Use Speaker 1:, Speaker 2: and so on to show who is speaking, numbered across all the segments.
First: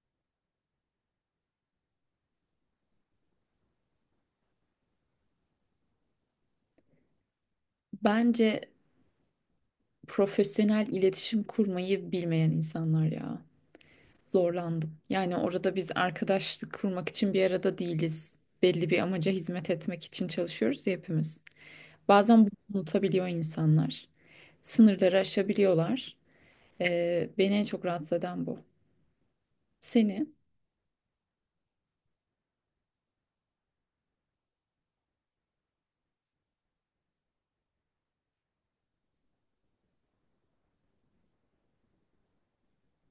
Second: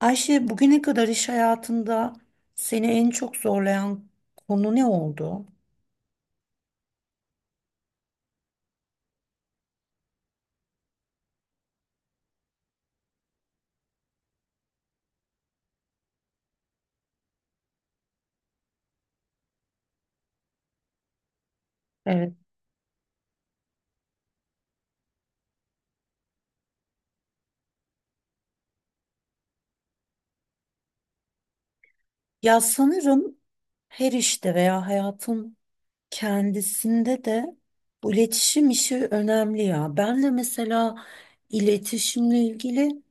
Speaker 1: Ayşe, bugüne kadar iş hayatında seni en çok zorlayan konu ne oldu?
Speaker 2: Bence profesyonel iletişim kurmayı bilmeyen insanlar ya. Zorlandım. Yani orada biz arkadaşlık kurmak için bir arada değiliz. Belli bir amaca hizmet etmek için çalışıyoruz ya hepimiz.
Speaker 1: Evet.
Speaker 2: Bazen bunu unutabiliyor insanlar. Sınırları aşabiliyorlar. Beni en çok rahatsız eden bu. Seni
Speaker 1: Ya sanırım her işte veya hayatın kendisinde de bu iletişim işi önemli ya. Ben de mesela iletişimle ilgili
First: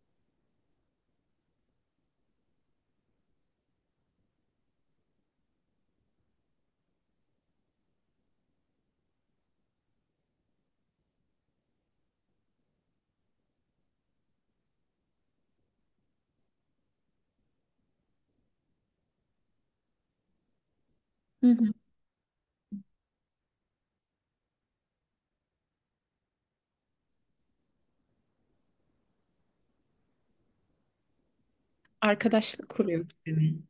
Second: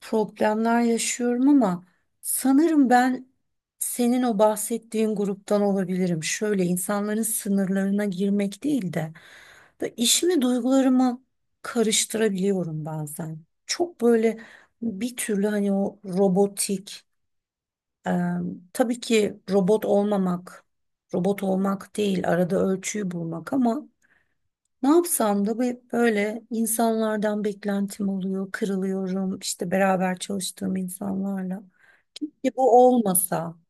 Speaker 1: problemler yaşıyorum ama sanırım ben senin o bahsettiğin gruptan olabilirim. Şöyle insanların sınırlarına girmek değil de böyle işimi duygularımı karıştırabiliyorum bazen. Çok böyle bir türlü hani o robotik Eee, tabii ki robot olmamak, robot
Speaker 2: hı hı.
Speaker 1: olmak değil, arada ölçüyü bulmak ama ne yapsam da böyle insanlardan beklentim oluyor, kırılıyorum işte beraber çalıştığım insanlarla. Keşke
Speaker 2: Arkadaşlık
Speaker 1: bu
Speaker 2: kuruyor gibi
Speaker 1: olmasa.
Speaker 2: mi?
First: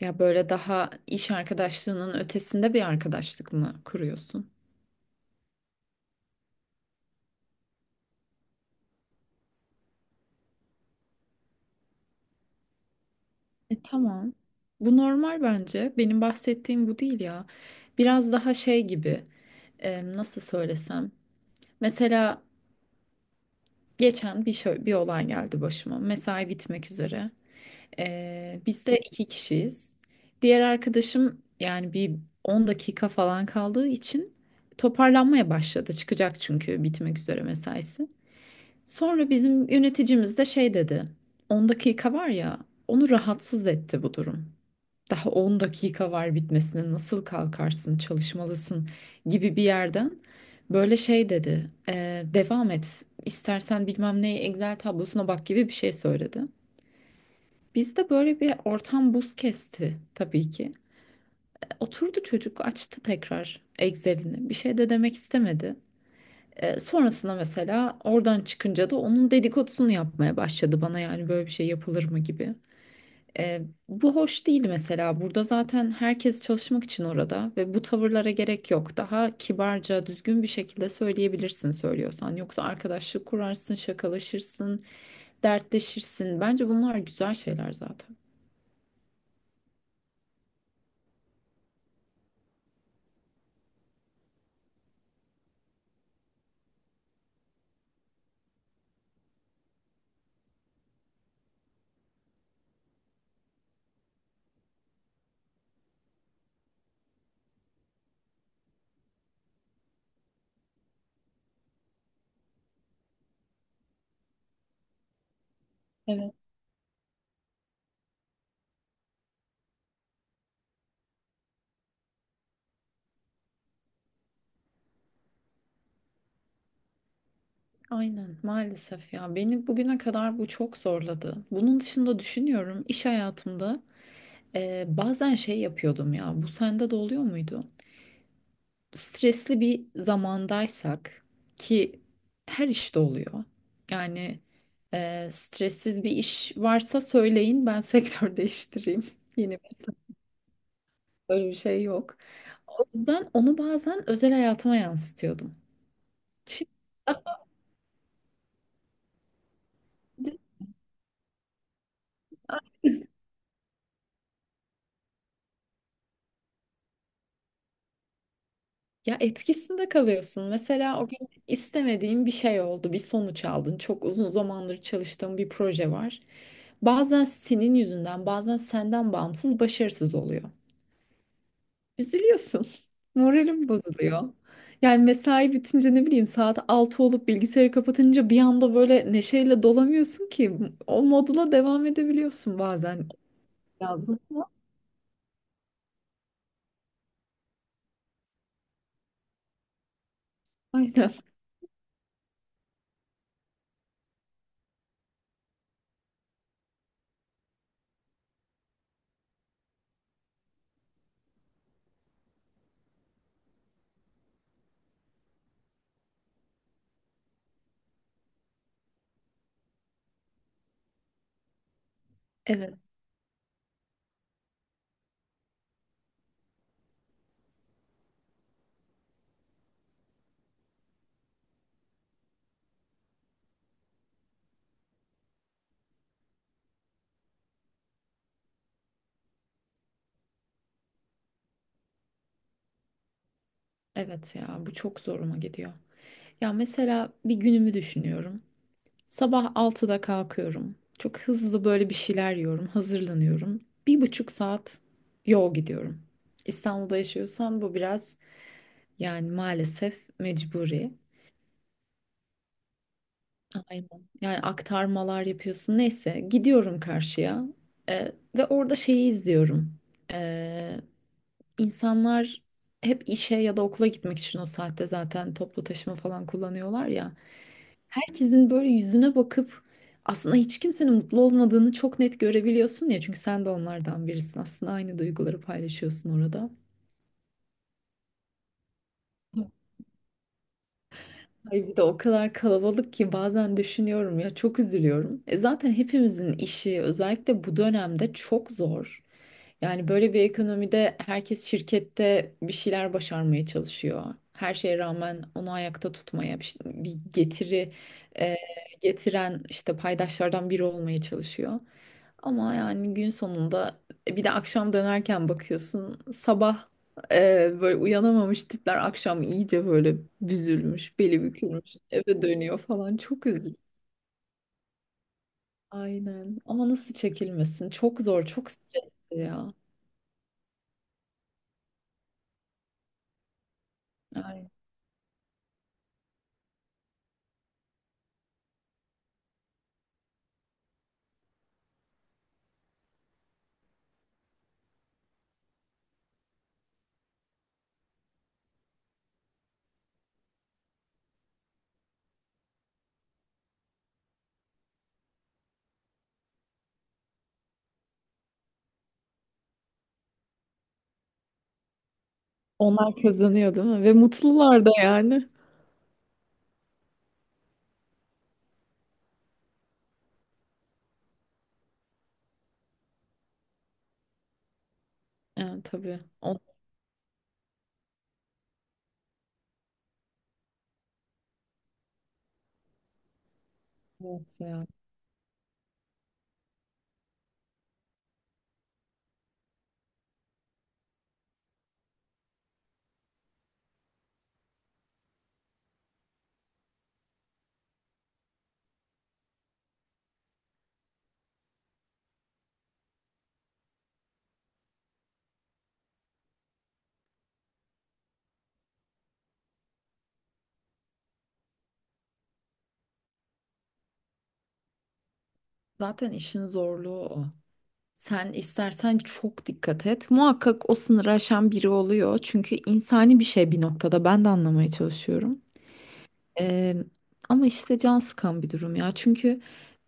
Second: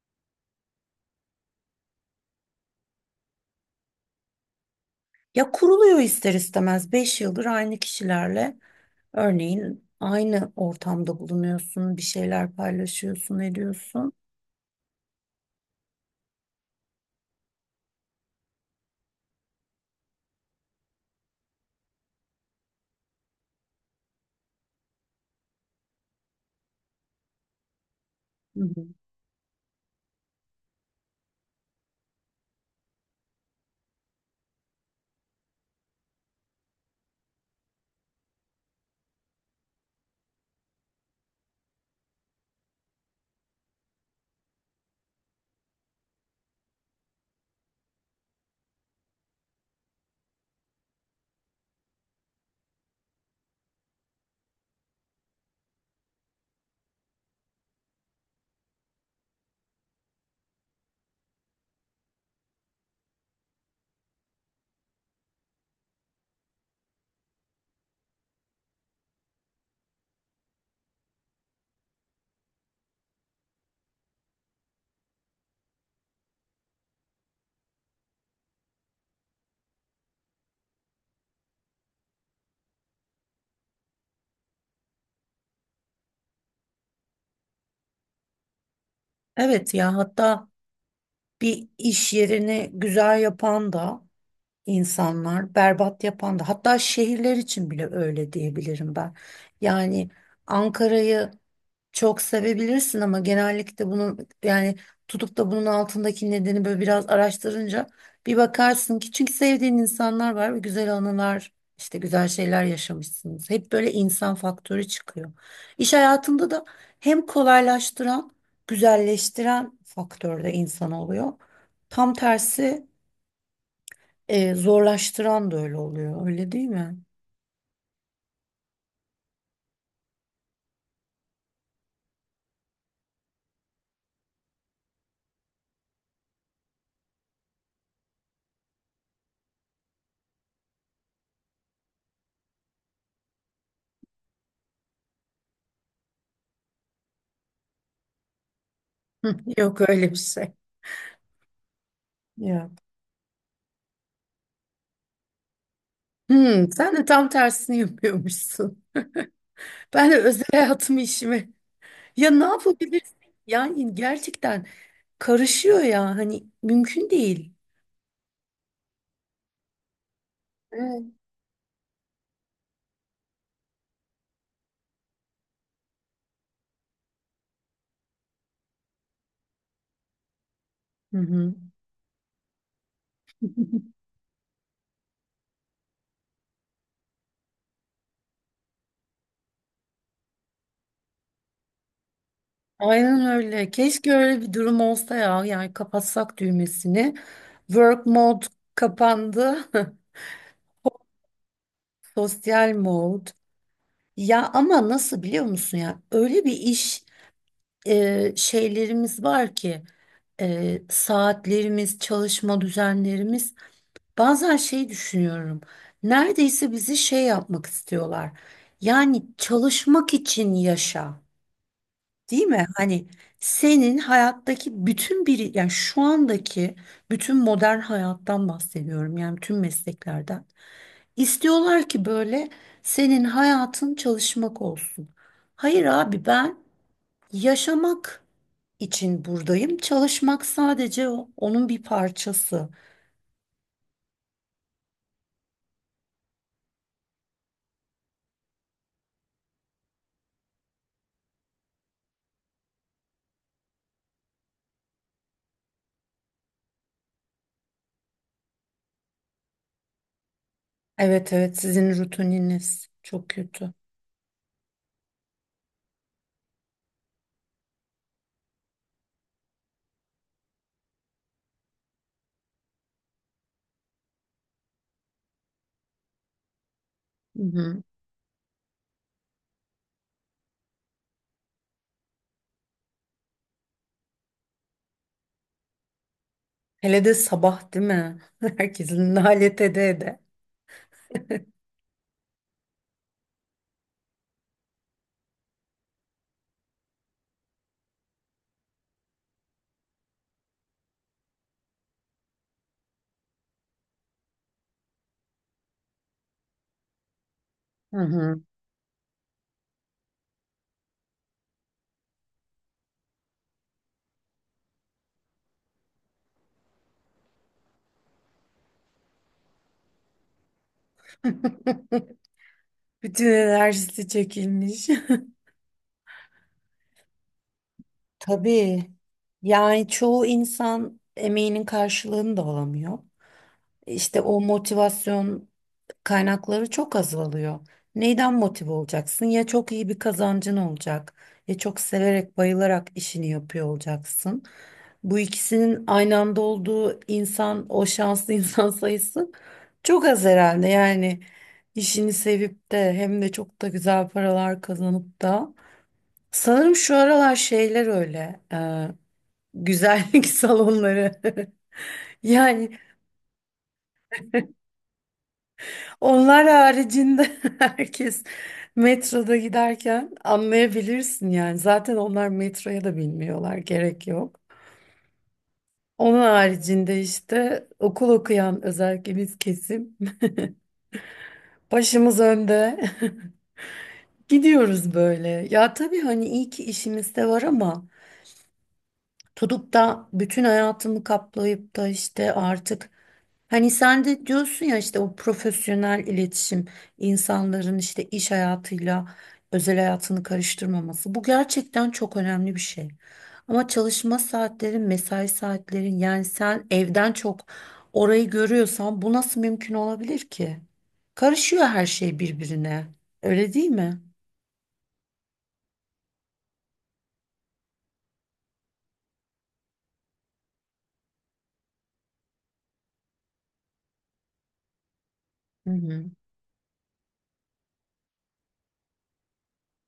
Speaker 2: Ya böyle daha iş arkadaşlığının ötesinde bir arkadaşlık mı kuruyorsun?
Speaker 1: Ya kuruluyor ister istemez 5 yıldır aynı kişilerle örneğin aynı ortamda bulunuyorsun, bir şeyler paylaşıyorsun,
Speaker 2: E,
Speaker 1: ediyorsun.
Speaker 2: tamam. Bu normal bence. Benim bahsettiğim bu değil ya. Biraz daha şey gibi. Nasıl söylesem. Mesela geçen bir olay geldi başıma. Mesai bitmek üzere.
Speaker 1: Hı
Speaker 2: E, biz
Speaker 1: hı.
Speaker 2: de iki kişiyiz. Diğer arkadaşım yani bir 10 dakika falan kaldığı için toparlanmaya başladı. Çıkacak çünkü bitmek üzere mesaisi. Sonra bizim yöneticimiz de şey dedi. 10 dakika var ya. Onu rahatsız etti bu durum. Daha 10 dakika var bitmesine, nasıl kalkarsın, çalışmalısın gibi bir yerden böyle şey dedi. Devam et. İstersen bilmem ne Excel tablosuna bak" gibi bir şey söyledi. Bizde böyle bir ortam buz kesti tabii ki. Oturdu çocuk, açtı tekrar Excel'ini. Bir şey de demek istemedi. Sonrasında mesela oradan çıkınca da onun dedikodusunu yapmaya başladı bana, yani böyle bir şey yapılır mı gibi. E, Bu hoş değil mesela. Burada zaten herkes çalışmak için orada ve bu tavırlara gerek yok. Daha kibarca, düzgün bir şekilde söyleyebilirsin söylüyorsan. Yoksa arkadaşlık kurarsın, şakalaşırsın, dertleşirsin. Bence bunlar güzel şeyler zaten.
Speaker 1: Evet ya, hatta bir iş yerini güzel yapan da insanlar, berbat yapan da, hatta şehirler için bile öyle diyebilirim ben. Yani Ankara'yı çok sevebilirsin ama genellikle bunu, yani tutup da bunun altındaki nedeni böyle biraz araştırınca bir bakarsın ki çünkü sevdiğin insanlar var ve güzel anılar işte güzel şeyler yaşamışsınız. Hep böyle insan faktörü çıkıyor. İş
Speaker 2: Evet.
Speaker 1: hayatında da hem kolaylaştıran, güzelleştiren faktör de insan oluyor. Tam tersi zorlaştıran da öyle oluyor, öyle değil mi?
Speaker 2: Aynen maalesef ya, beni bugüne kadar bu çok zorladı. Bunun dışında düşünüyorum iş hayatımda bazen şey yapıyordum ya, bu sende de oluyor muydu? Stresli bir zamandaysak ki her işte oluyor. Yani stressiz bir iş varsa söyleyin ben sektör değiştireyim.
Speaker 1: Hı,
Speaker 2: Yeni
Speaker 1: yok
Speaker 2: meslek
Speaker 1: öyle bir şey.
Speaker 2: böyle bir şey yok.
Speaker 1: Ya.
Speaker 2: O yüzden onu bazen özel hayatıma yansıtıyordum.
Speaker 1: Hmm,
Speaker 2: Şimdi
Speaker 1: sen de tam tersini yapıyormuşsun. Ben de özel hayatımı işime. Ya ne yapabilirsin? Yani gerçekten karışıyor ya. Hani mümkün değil.
Speaker 2: ya etkisinde kalıyorsun. Mesela
Speaker 1: Evet.
Speaker 2: o gün istemediğin bir şey oldu, bir sonuç aldın. Çok uzun zamandır çalıştığın bir proje var. Bazen senin yüzünden, bazen senden bağımsız başarısız oluyor.
Speaker 1: Hı hı.
Speaker 2: Üzülüyorsun. Moralim bozuluyor. Yani mesai bitince, ne bileyim, saat 6 olup bilgisayarı kapatınca bir anda böyle neşeyle dolamıyorsun ki, o modula devam edebiliyorsun bazen.
Speaker 1: Aynen öyle. Keşke
Speaker 2: Lazım.
Speaker 1: öyle
Speaker 2: Ama-
Speaker 1: bir durum olsa ya. Yani kapatsak düğmesini. Work mode kapandı.
Speaker 2: aynen.
Speaker 1: Sosyal mode. Ya ama nasıl biliyor musun ya? Öyle bir iş şeylerimiz var ki saatlerimiz, çalışma düzenlerimiz. Bazen şey düşünüyorum. Neredeyse bizi şey yapmak istiyorlar. Yani çalışmak için yaşa, değil mi?
Speaker 2: Evet,
Speaker 1: Hani senin hayattaki bütün bir, yani şu andaki bütün modern hayattan bahsediyorum. Yani tüm mesleklerden. İstiyorlar ki böyle senin hayatın çalışmak olsun. Hayır abi ben yaşamak için buradayım. Çalışmak sadece onun bir parçası.
Speaker 2: evet ya, bu çok zoruma gidiyor. Ya mesela bir günümü düşünüyorum. Sabah altıda kalkıyorum. Çok hızlı böyle bir şeyler yiyorum, hazırlanıyorum. Bir buçuk saat yol gidiyorum. İstanbul'da yaşıyorsan bu biraz, yani maalesef mecburi.
Speaker 1: Evet evet, sizin rutininiz çok kötü.
Speaker 2: Aynen. Yani aktarmalar yapıyorsun. Neyse, gidiyorum karşıya. Ee, Ve orada şeyi izliyorum. Ee, insanlar hep işe ya da okula gitmek için o saatte zaten toplu taşıma falan kullanıyorlar ya.
Speaker 1: Hı hı.
Speaker 2: Herkesin böyle yüzüne bakıp aslında hiç kimsenin mutlu olmadığını çok net görebiliyorsun ya. Çünkü sen de onlardan birisin. Aslında aynı duyguları paylaşıyorsun orada.
Speaker 1: Hele de sabah değil mi? Herkesin nalet ede ede.
Speaker 2: Ay bir de o kadar kalabalık ki, bazen düşünüyorum ya, çok üzülüyorum. E zaten hepimizin işi özellikle bu dönemde çok zor. Yani böyle bir ekonomide herkes şirkette bir şeyler başarmaya çalışıyor. Her şeye rağmen onu ayakta tutmaya, bir getiri
Speaker 1: Hı
Speaker 2: e,
Speaker 1: hı.
Speaker 2: getiren işte paydaşlardan biri olmaya çalışıyor. Ama yani gün sonunda bir de akşam dönerken bakıyorsun, sabah böyle uyanamamış tipler akşam iyice böyle büzülmüş, beli bükülmüş, eve dönüyor falan.
Speaker 1: Bütün
Speaker 2: Çok üzücü.
Speaker 1: enerjisi çekilmiş.
Speaker 2: Aynen. Ama nasıl çekilmesin? Çok zor, çok stresli
Speaker 1: Tabii.
Speaker 2: ya.
Speaker 1: Yani çoğu insan emeğinin karşılığını da alamıyor. İşte o
Speaker 2: Aynen.
Speaker 1: motivasyon kaynakları çok azalıyor. Neyden motive olacaksın? Ya çok iyi bir kazancın olacak, ya çok severek, bayılarak işini yapıyor olacaksın. Bu ikisinin aynı anda olduğu insan, o şanslı insan sayısı çok az herhalde. Yani işini sevip de hem de çok da güzel paralar kazanıp da. Sanırım şu aralar şeyler öyle, güzellik salonları. Yani
Speaker 2: Onlar kazanıyor, değil mi? Ve mutlular da yani.
Speaker 1: onlar haricinde herkes metroda giderken anlayabilirsin yani. Zaten onlar metroya da bilmiyorlar, gerek yok.
Speaker 2: Evet tabii.
Speaker 1: Onun
Speaker 2: On-
Speaker 1: haricinde işte okul okuyan özellikle biz kesim başımız önde
Speaker 2: evet ya.
Speaker 1: gidiyoruz böyle. Ya tabii hani iyi ki işimiz de var ama tutup da bütün hayatımı kaplayıp da işte artık. Hani sen de diyorsun ya işte o profesyonel iletişim, insanların işte iş hayatıyla özel hayatını karıştırmaması, bu gerçekten çok önemli bir şey. Ama çalışma saatlerin, mesai saatlerin, yani sen evden çok orayı görüyorsan bu nasıl mümkün olabilir ki? Karışıyor her şey birbirine. Öyle değil mi?
Speaker 2: Zaten işin zorluğu o. Sen istersen çok dikkat et, muhakkak o sınırı aşan biri oluyor. Çünkü insani bir şey bir noktada. Ben de anlamaya çalışıyorum.
Speaker 1: Hı hı.
Speaker 2: Eee, Ama işte can sıkan bir durum ya. Çünkü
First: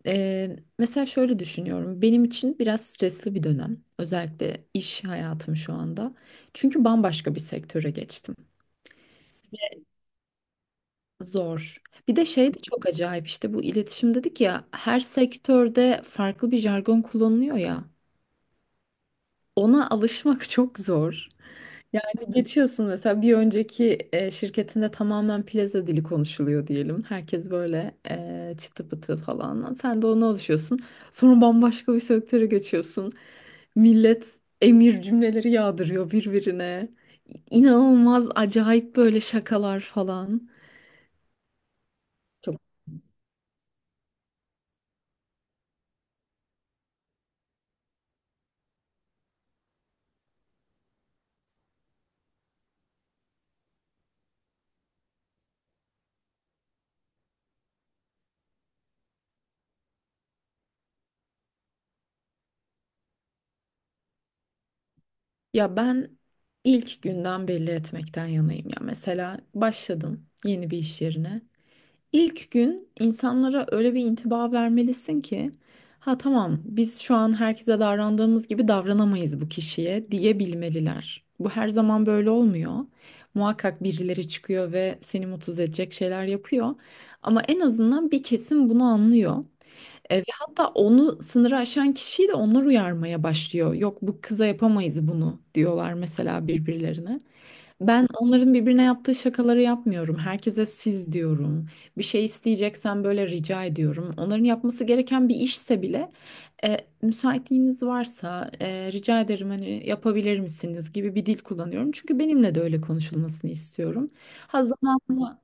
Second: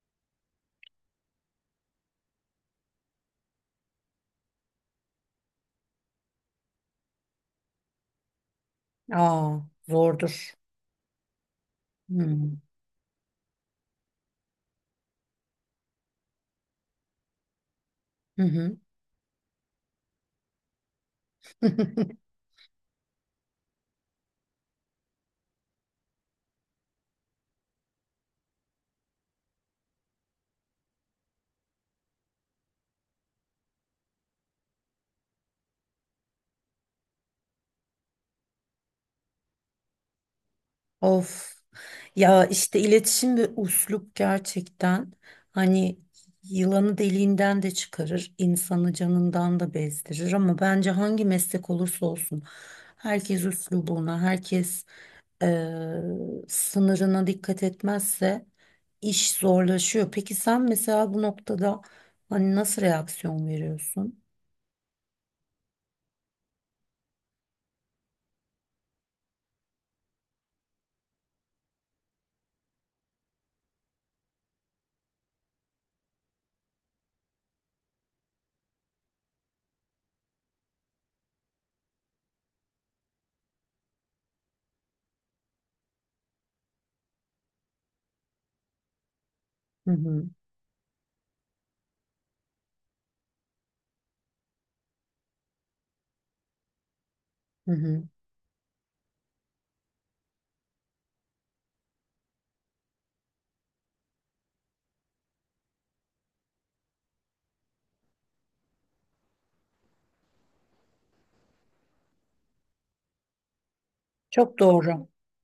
Speaker 2: mesela şöyle düşünüyorum. Benim için biraz stresli bir dönem. Özellikle iş hayatım şu anda. Çünkü bambaşka bir sektöre geçtim.
Speaker 1: Aa, zordur.
Speaker 2: Zor. Bir
Speaker 1: Hı
Speaker 2: de
Speaker 1: hı.
Speaker 2: şey de çok acayip, işte bu iletişim dedik ya, her sektörde farklı bir jargon kullanılıyor ya.
Speaker 1: Hı hı.
Speaker 2: Ona alışmak çok zor. Yani geçiyorsun mesela, bir önceki şirketinde tamamen plaza dili konuşuluyor diyelim. Herkes böyle çıtı pıtı falan. Sen de ona alışıyorsun. Sonra bambaşka bir sektöre geçiyorsun. Millet emir cümleleri yağdırıyor birbirine. İnanılmaz acayip böyle şakalar falan.
Speaker 1: Of ya,
Speaker 2: Çok.
Speaker 1: işte iletişim ve üslup gerçekten, hani yılanı deliğinden de çıkarır, insanı canından da bezdirir ama bence hangi meslek olursa olsun herkes üslubuna, herkes eee, sınırına dikkat etmezse iş zorlaşıyor. Peki sen mesela bu noktada hani nasıl reaksiyon veriyorsun?
Speaker 2: Ya ben ilk günden belli etmekten yanayım ya. Mesela başladın yeni bir iş yerine. İlk gün insanlara öyle bir intiba vermelisin ki, ha tamam, biz şu an herkese davrandığımız gibi davranamayız bu kişiye diyebilmeliler. Bu her zaman böyle olmuyor. Muhakkak birileri çıkıyor ve seni mutsuz edecek şeyler yapıyor. Ama en azından bir kesim bunu anlıyor.
Speaker 1: Hı
Speaker 2: Ve
Speaker 1: hı,
Speaker 2: hatta onu, sınırı aşan kişiyi de onlar uyarmaya başlıyor. Yok bu kıza yapamayız bunu diyorlar mesela birbirlerine.
Speaker 1: hı hı.
Speaker 2: Ben onların birbirine yaptığı şakaları yapmıyorum. Herkese siz diyorum. Bir şey isteyeceksen böyle rica ediyorum. Onların yapması gereken bir işse bile müsaitliğiniz varsa, rica ederim, hani yapabilir misiniz gibi bir dil kullanıyorum. Çünkü benimle de öyle konuşulmasını istiyorum.
Speaker 1: Çok
Speaker 2: Ha
Speaker 1: doğru.
Speaker 2: zamanla,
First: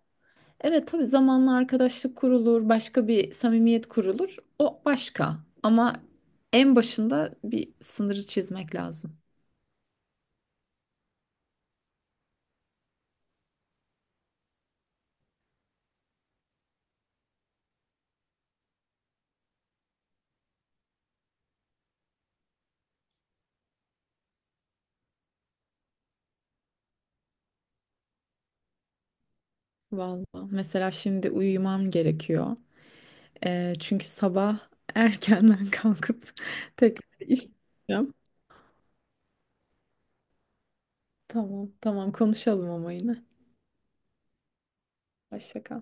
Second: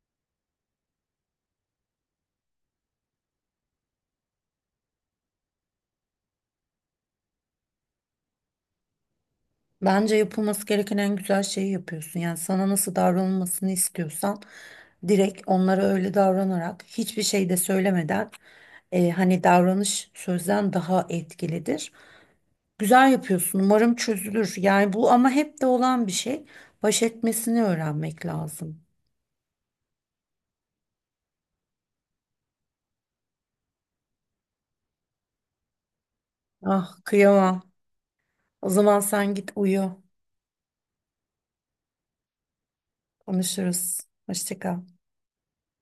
Speaker 2: evet tabii, zamanla arkadaşlık kurulur, başka bir samimiyet kurulur. O başka. Ama en başında bir sınırı çizmek lazım.
Speaker 1: Bence yapılması gereken en güzel şeyi yapıyorsun. Yani sana nasıl davranılmasını istiyorsan direkt onlara öyle davranarak hiçbir şey de söylemeden, hani davranış sözden daha etkilidir. Güzel yapıyorsun. Umarım çözülür. Yani bu ama hep de olan bir şey. Baş etmesini öğrenmek lazım.
Speaker 2: Vallahi mesela şimdi uyumam gerekiyor. Çünkü sabah erkenden kalkıp
Speaker 1: Ah
Speaker 2: tekrar iş
Speaker 1: kıyamam.
Speaker 2: yapacağım.
Speaker 1: O zaman sen git uyu.
Speaker 2: Tamam, tamam, konuşalım ama yine.
Speaker 1: Konuşuruz. Hoşça kal.
Speaker 2: Hoşça kal.